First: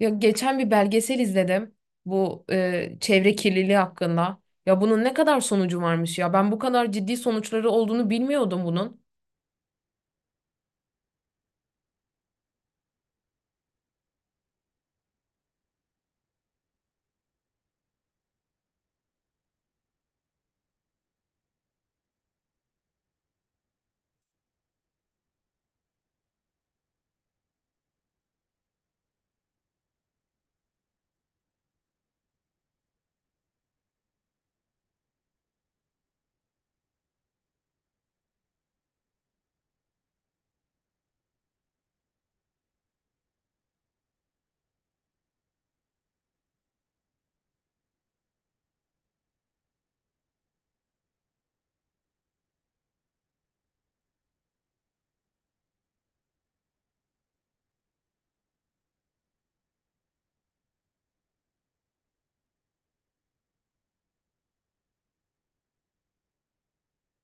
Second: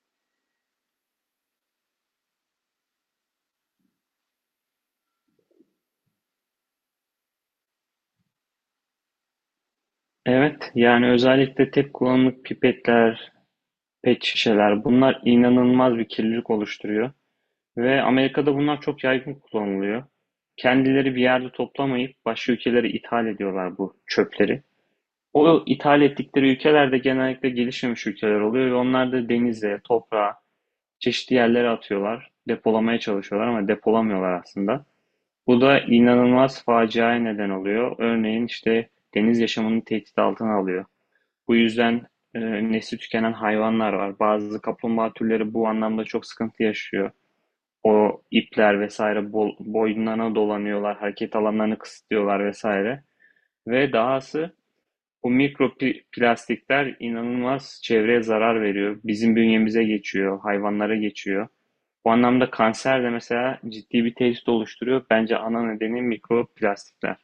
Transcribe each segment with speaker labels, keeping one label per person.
Speaker 1: Yok geçen bir belgesel izledim bu çevre kirliliği hakkında. Ya bunun ne kadar sonucu varmış ya. Ben bu kadar ciddi sonuçları olduğunu bilmiyordum bunun.
Speaker 2: Evet, yani özellikle tek kullanımlık pipetler, pet şişeler bunlar inanılmaz bir kirlilik oluşturuyor. Ve Amerika'da bunlar çok yaygın kullanılıyor. Kendileri bir yerde toplamayıp başka ülkelere ithal ediyorlar bu çöpleri. O ithal ettikleri ülkeler de genellikle gelişmemiş ülkeler oluyor ve onlar da denize, toprağa, çeşitli yerlere atıyorlar. Depolamaya çalışıyorlar ama depolamıyorlar aslında. Bu da inanılmaz faciaya neden oluyor. Örneğin işte deniz yaşamını tehdit altına alıyor. Bu yüzden e, nesli tükenen hayvanlar var. Bazı kaplumbağa türleri bu anlamda çok sıkıntı yaşıyor. O ipler vesaire bol, boyunlarına dolanıyorlar, hareket alanlarını kısıtlıyorlar vesaire. Ve dahası bu mikroplastikler inanılmaz çevreye zarar veriyor. Bizim bünyemize geçiyor, hayvanlara geçiyor. Bu anlamda kanser de mesela ciddi bir tehdit oluşturuyor. Bence ana nedeni mikroplastikler.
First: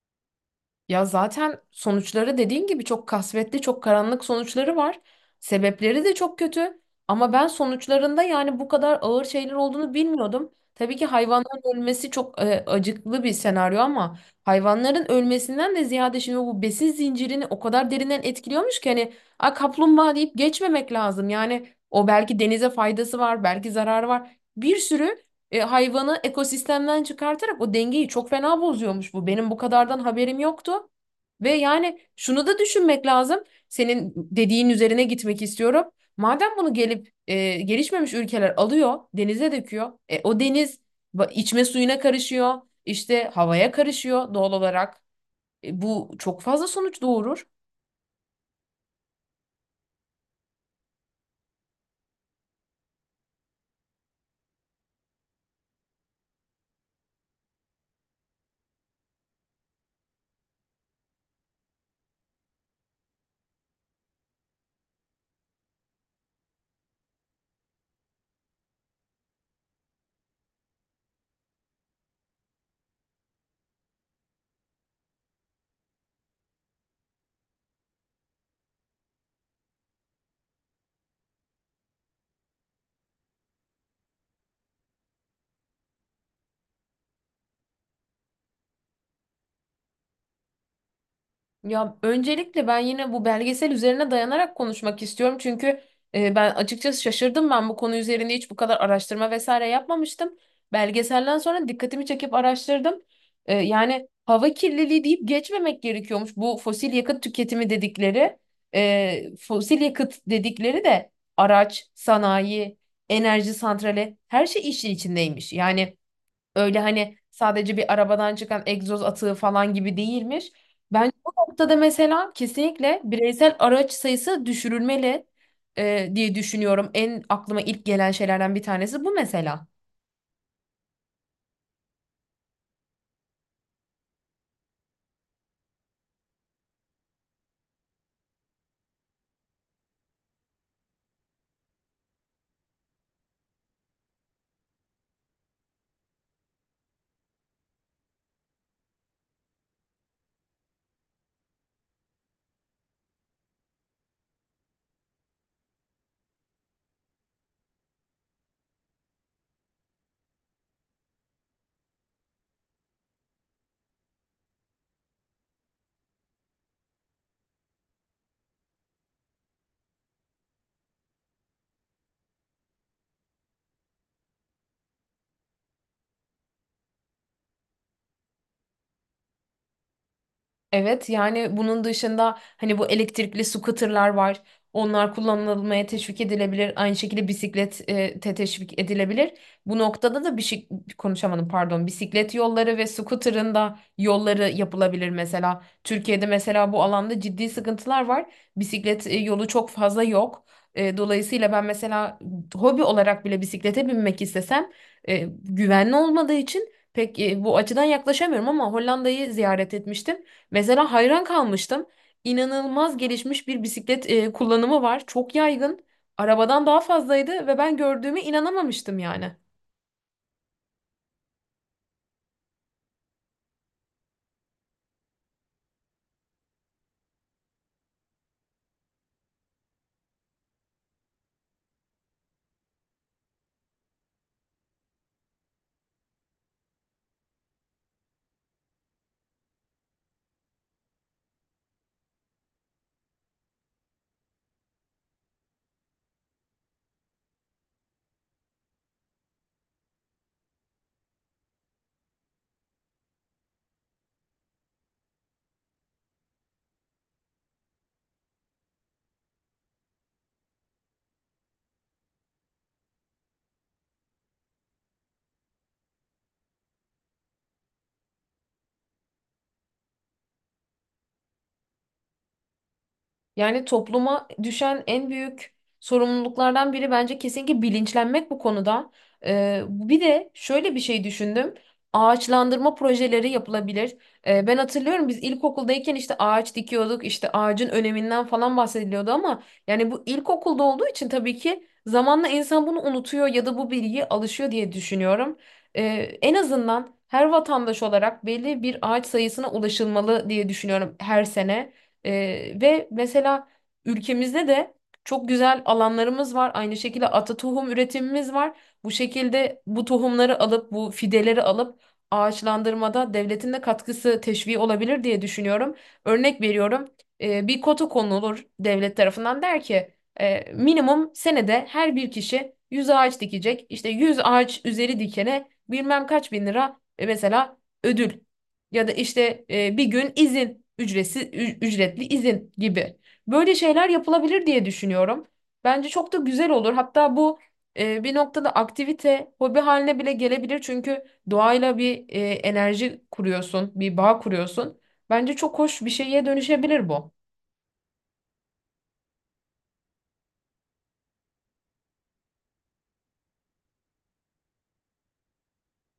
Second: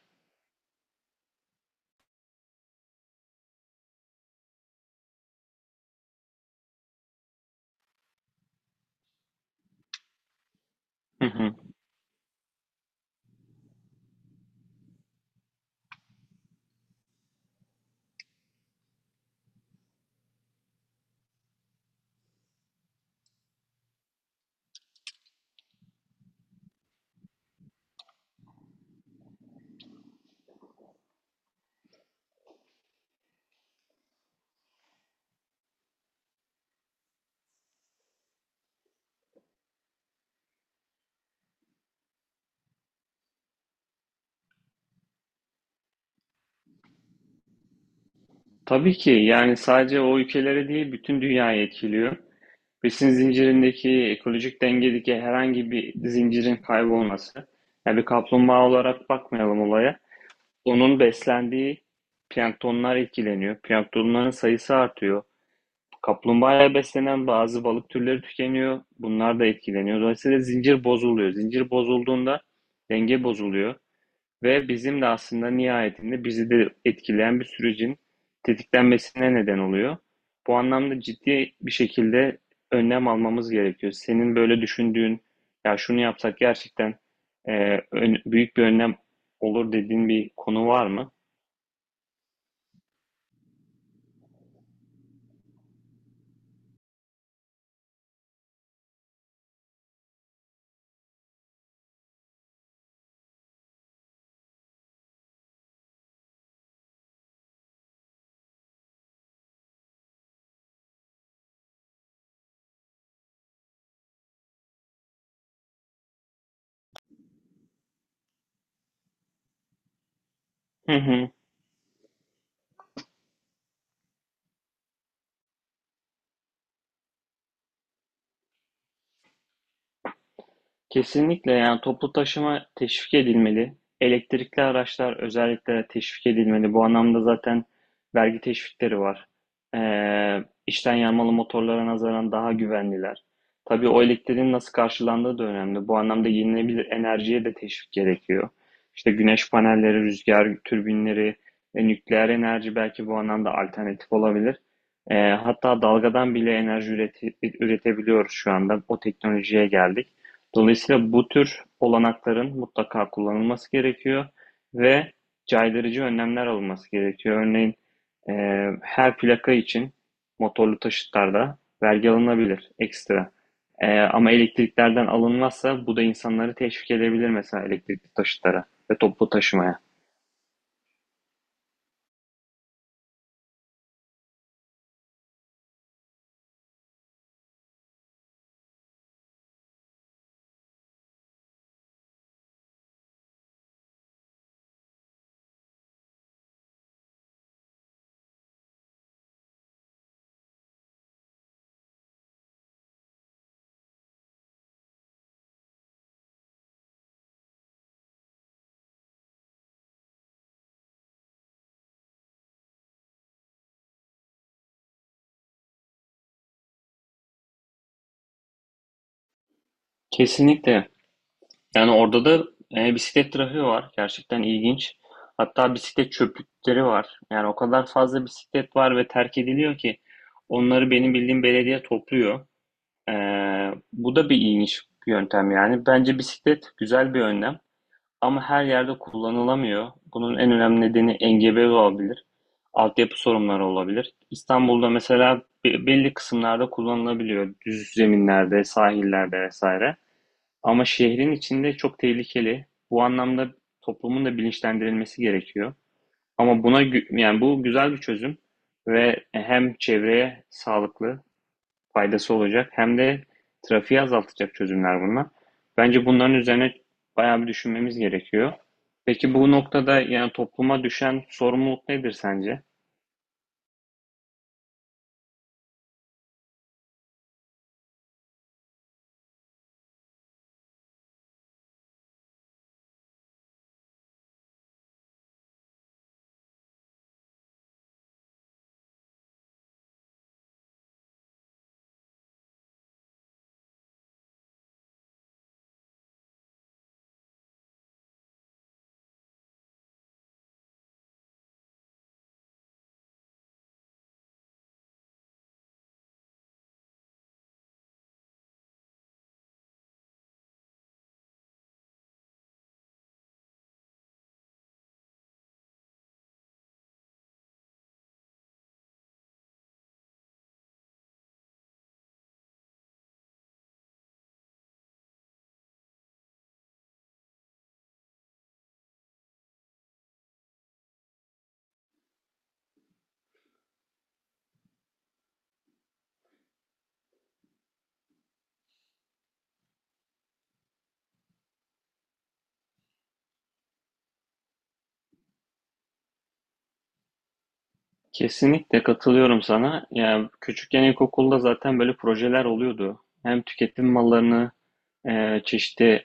Speaker 1: Ya zaten sonuçları dediğin gibi çok kasvetli, çok karanlık sonuçları var. Sebepleri de çok kötü. Ama ben sonuçlarında yani bu kadar ağır şeyler olduğunu bilmiyordum. Tabii ki
Speaker 2: Hı hı.
Speaker 1: hayvanların ölmesi çok acıklı bir senaryo ama hayvanların ölmesinden de ziyade şimdi bu besin zincirini o kadar derinden etkiliyormuş ki hani a kaplumbağa deyip geçmemek lazım. Yani o belki denize faydası var, belki zararı var. Bir sürü hayvanı ekosistemden çıkartarak o dengeyi çok fena bozuyormuş bu. Benim bu kadardan haberim yoktu. Ve yani şunu da düşünmek lazım. Senin dediğin üzerine gitmek istiyorum. Madem bunu gelip gelişmemiş ülkeler alıyor, denize döküyor. O deniz içme suyuna karışıyor, işte havaya karışıyor doğal olarak. Bu çok fazla sonuç doğurur.
Speaker 2: Tabii ki yani sadece o ülkelere değil bütün dünyayı etkiliyor. Besin zincirindeki ekolojik dengedeki herhangi bir zincirin kaybolması. Yani bir kaplumbağa olarak bakmayalım olaya. Onun beslendiği planktonlar etkileniyor. Planktonların sayısı artıyor. Kaplumbağaya beslenen bazı balık türleri tükeniyor. Bunlar da etkileniyor. Dolayısıyla zincir bozuluyor. Zincir bozulduğunda denge bozuluyor. Ve bizim de aslında nihayetinde bizi de etkileyen bir sürecin tetiklenmesine neden oluyor. Bu anlamda ciddi bir şekilde önlem almamız gerekiyor. Senin böyle düşündüğün, ya şunu yapsak gerçekten e, büyük bir önlem olur dediğin bir konu var mı?
Speaker 1: Ya öncelikle ben yine bu belgesel üzerine dayanarak konuşmak istiyorum. Çünkü ben açıkçası şaşırdım. Ben bu konu üzerinde hiç bu kadar araştırma vesaire yapmamıştım. Belgeselden sonra dikkatimi çekip araştırdım. Yani hava kirliliği deyip geçmemek gerekiyormuş. Bu fosil yakıt tüketimi dedikleri, fosil yakıt dedikleri de araç, sanayi, enerji santrali her şey işin içindeymiş. Yani öyle hani sadece bir arabadan çıkan egzoz atığı falan gibi değilmiş.
Speaker 2: Hı
Speaker 1: Bence bu
Speaker 2: hı.
Speaker 1: noktada mesela kesinlikle bireysel araç sayısı düşürülmeli diye düşünüyorum. En aklıma ilk gelen şeylerden bir tanesi bu mesela.
Speaker 2: Kesinlikle yani toplu taşıma teşvik edilmeli. Elektrikli araçlar özellikle teşvik edilmeli. Bu anlamda zaten vergi teşvikleri var. İçten yanmalı motorlara nazaran daha güvenliler. Tabii o elektriğin nasıl karşılandığı da önemli. Bu anlamda yenilenebilir enerjiye de teşvik gerekiyor. İşte güneş panelleri, rüzgar türbinleri, nükleer enerji belki bu anlamda alternatif olabilir. Hatta dalgadan bile enerji üretebiliyoruz şu anda. O teknolojiye geldik. Dolayısıyla bu tür olanakların mutlaka kullanılması gerekiyor ve caydırıcı önlemler alınması gerekiyor. Örneğin e, her plaka için motorlu taşıtlarda vergi alınabilir ekstra. Ama elektriklerden alınmazsa bu da insanları teşvik edebilir mesela elektrikli taşıtlara ve toplu taşımaya.
Speaker 1: Evet, yani bunun dışında hani bu elektrikli scooter'lar var. Onlar kullanılmaya teşvik edilebilir. Aynı şekilde bisiklet e, te teşvik edilebilir. Bu noktada da bir şey konuşamadım, pardon. Bisiklet yolları ve scooter'ın da yolları yapılabilir mesela. Türkiye'de mesela bu alanda ciddi sıkıntılar var. Bisiklet yolu çok fazla yok. Dolayısıyla ben mesela hobi olarak bile bisiklete binmek istesem e, güvenli olmadığı için pek bu açıdan yaklaşamıyorum ama Hollanda'yı ziyaret etmiştim. Mesela hayran kalmıştım. İnanılmaz gelişmiş bir bisiklet kullanımı var. Çok yaygın. Arabadan daha fazlaydı ve ben gördüğüme inanamamıştım yani.
Speaker 2: Kesinlikle. Yani orada da bisiklet trafiği var. Gerçekten ilginç. Hatta bisiklet çöplükleri var. Yani o kadar fazla bisiklet var ve terk ediliyor ki onları benim bildiğim belediye topluyor. E, Bu da bir ilginç bir yöntem yani. Bence bisiklet güzel bir önlem ama her yerde kullanılamıyor. Bunun en önemli nedeni engebe olabilir. Altyapı sorunları olabilir. İstanbul'da mesela belli kısımlarda kullanılabiliyor. Düz zeminlerde, sahillerde vesaire. Ama şehrin içinde çok tehlikeli. Bu anlamda toplumun da bilinçlendirilmesi gerekiyor. Ama buna yani bu güzel bir çözüm ve hem çevreye sağlıklı faydası olacak hem de trafiği azaltacak çözümler bunlar. Bence bunların üzerine bayağı bir düşünmemiz gerekiyor. Peki bu noktada yani topluma düşen sorumluluk nedir sence?
Speaker 1: Yani topluma düşen en büyük sorumluluklardan biri bence kesinlikle bilinçlenmek bu konuda. Bir de şöyle bir şey düşündüm. Ağaçlandırma projeleri yapılabilir. Ben hatırlıyorum biz ilkokuldayken işte ağaç dikiyorduk, işte ağacın öneminden falan bahsediliyordu ama yani bu ilkokulda olduğu için tabii ki zamanla insan bunu unutuyor ya da bu bilgiye alışıyor diye düşünüyorum. Ee, En azından her vatandaş olarak belli bir ağaç sayısına ulaşılmalı diye düşünüyorum her sene. Ve mesela ülkemizde de çok güzel alanlarımız var. Aynı şekilde ata tohum üretimimiz var. Bu şekilde bu tohumları alıp bu fideleri alıp ağaçlandırmada devletin de katkısı teşvii olabilir diye düşünüyorum. Örnek veriyorum. Bir kota konulur devlet tarafından, der ki minimum senede her bir kişi 100 ağaç dikecek. İşte 100 ağaç üzeri dikene bilmem kaç bin lira mesela ödül ya da işte bir gün izin, ücretsiz ücretli izin gibi. Böyle şeyler yapılabilir diye düşünüyorum. Bence çok da güzel olur. Hatta bu bir noktada aktivite, hobi haline bile gelebilir. Çünkü doğayla bir enerji kuruyorsun, bir bağ kuruyorsun. Bence çok hoş bir şeye dönüşebilir bu.
Speaker 2: Kesinlikle katılıyorum sana. Yani küçükken ilkokulda zaten böyle projeler oluyordu. Hem tüketim mallarını çeşitli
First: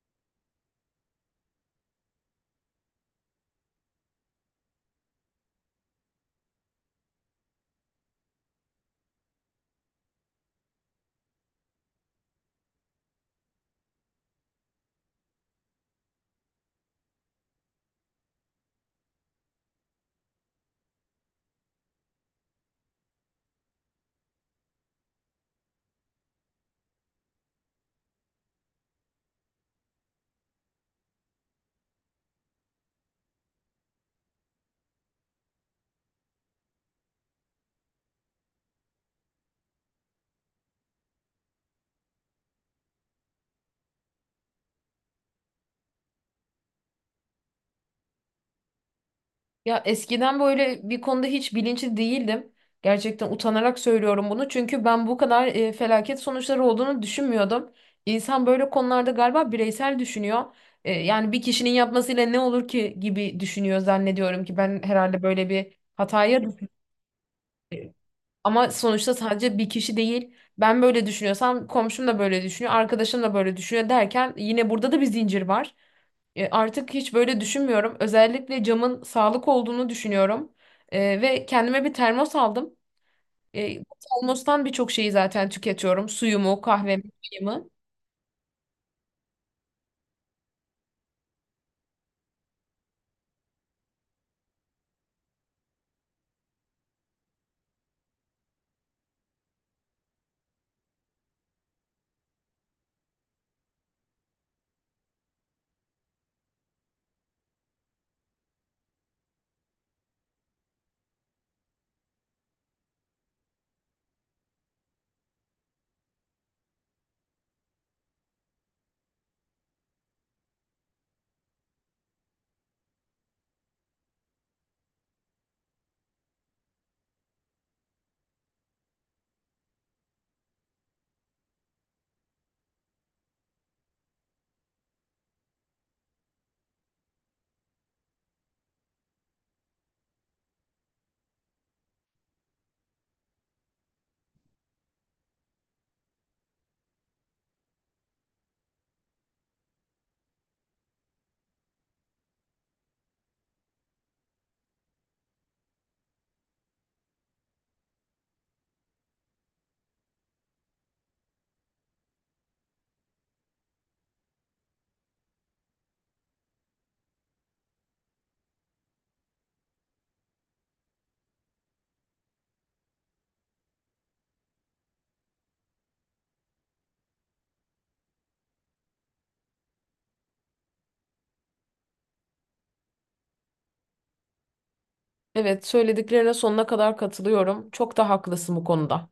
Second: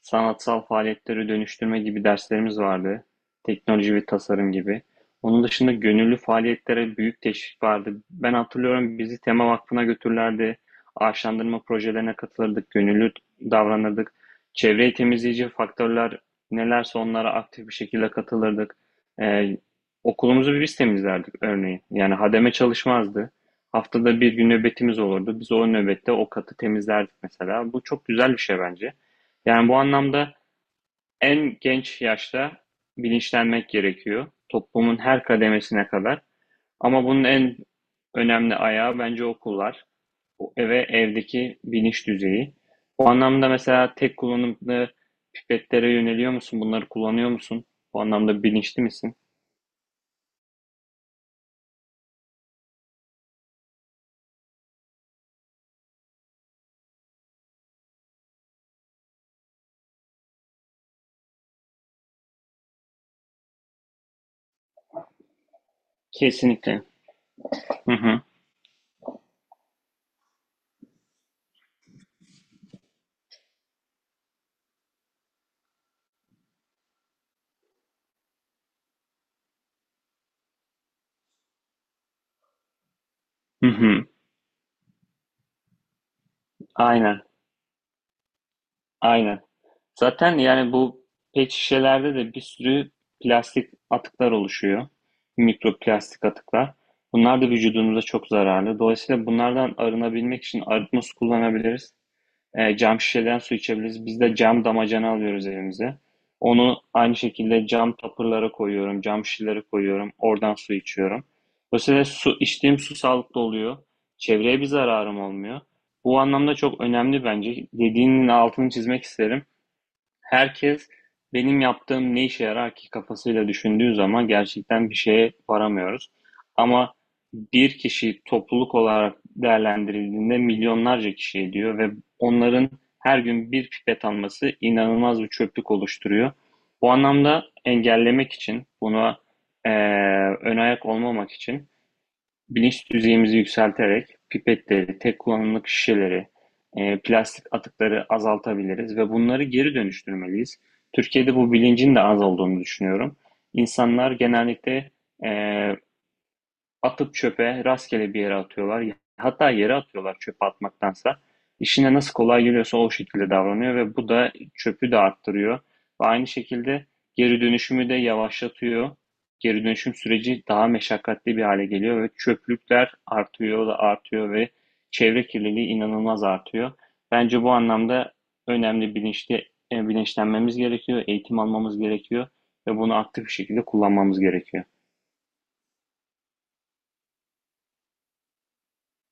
Speaker 2: sanatsal faaliyetleri dönüştürme gibi derslerimiz vardı. Teknoloji ve tasarım gibi. Onun dışında gönüllü faaliyetlere büyük teşvik vardı. Ben hatırlıyorum bizi Tema Vakfı'na götürürlerdi. Ağaçlandırma projelerine katılırdık, gönüllü davranırdık. Çevreyi temizleyici faktörler nelerse onlara aktif bir şekilde katılırdık. Eee, Okulumuzu biz temizlerdik örneğin. Yani hademe çalışmazdı. Haftada bir gün nöbetimiz olurdu. Biz o nöbette o katı temizlerdik mesela. Bu çok güzel bir şey bence. Yani bu anlamda en genç yaşta bilinçlenmek gerekiyor. Toplumun her kademesine kadar. Ama bunun en önemli ayağı bence okullar. O eve Evdeki bilinç düzeyi. Bu anlamda mesela tek kullanımlı pipetlere yöneliyor musun? Bunları kullanıyor musun? Bu anlamda bilinçli misin?
Speaker 1: Ya eskiden böyle bir konuda hiç bilinçli değildim. Gerçekten utanarak söylüyorum bunu. Çünkü ben bu kadar felaket sonuçları olduğunu düşünmüyordum. İnsan böyle konularda galiba bireysel düşünüyor. Yani bir kişinin yapmasıyla ne olur ki gibi düşünüyor, zannediyorum ki ben herhalde böyle bir hataya düştüm.
Speaker 2: Kesinlikle. Hı hı.
Speaker 1: Ama sonuçta sadece bir kişi değil. Ben böyle düşünüyorsam komşum da böyle düşünüyor, arkadaşım da böyle düşünüyor derken yine burada da bir zincir var. Artık hiç böyle düşünmüyorum. Özellikle camın sağlık olduğunu düşünüyorum. Ve kendime bir termos aldım.
Speaker 2: Hı
Speaker 1: Bu
Speaker 2: hı.
Speaker 1: termostan birçok şeyi zaten tüketiyorum. Suyumu, kahvemi,
Speaker 2: Aynen.
Speaker 1: çayımı.
Speaker 2: Aynen. Zaten yani bu pet şişelerde de bir sürü plastik atıklar oluşuyor. Mikroplastik atıklar. Bunlar da vücudumuza çok zararlı. Dolayısıyla bunlardan arınabilmek için arıtma su kullanabiliriz. Cam şişeden su içebiliriz. Biz de cam damacana alıyoruz evimize. Onu aynı şekilde cam tapırlara koyuyorum, cam şişelere koyuyorum. Oradan su içiyorum. Dolayısıyla su, içtiğim su sağlıklı oluyor. Çevreye bir zararım olmuyor. Bu anlamda çok önemli bence. Dediğinin altını çizmek isterim. Herkes, "Benim yaptığım ne işe yarar ki?" kafasıyla düşündüğü zaman gerçekten bir şeye varamıyoruz. Ama bir kişi topluluk olarak değerlendirildiğinde milyonlarca kişi ediyor ve onların her gün bir pipet alması inanılmaz bir çöplük oluşturuyor. Bu anlamda engellemek için, buna eee ön ayak olmamak için bilinç düzeyimizi yükselterek pipetleri, tek kullanımlık şişeleri, plastik atıkları azaltabiliriz ve bunları geri dönüştürmeliyiz. Türkiye'de bu bilincin de az olduğunu düşünüyorum. İnsanlar genellikle eee, atıp çöpe, rastgele bir yere atıyorlar. Hatta yere atıyorlar çöpe atmaktansa. İşine nasıl kolay geliyorsa o şekilde davranıyor ve bu da çöpü de arttırıyor. Ve aynı şekilde geri dönüşümü de yavaşlatıyor. Geri dönüşüm süreci daha meşakkatli bir hale geliyor ve çöplükler artıyor da artıyor ve çevre kirliliği inanılmaz artıyor. Bence bu anlamda önemli bilinçlenmemiz gerekiyor, eğitim almamız gerekiyor ve bunu aktif bir şekilde kullanmamız gerekiyor.
Speaker 1: Evet, söylediklerine sonuna kadar katılıyorum. Çok da haklısın bu konuda.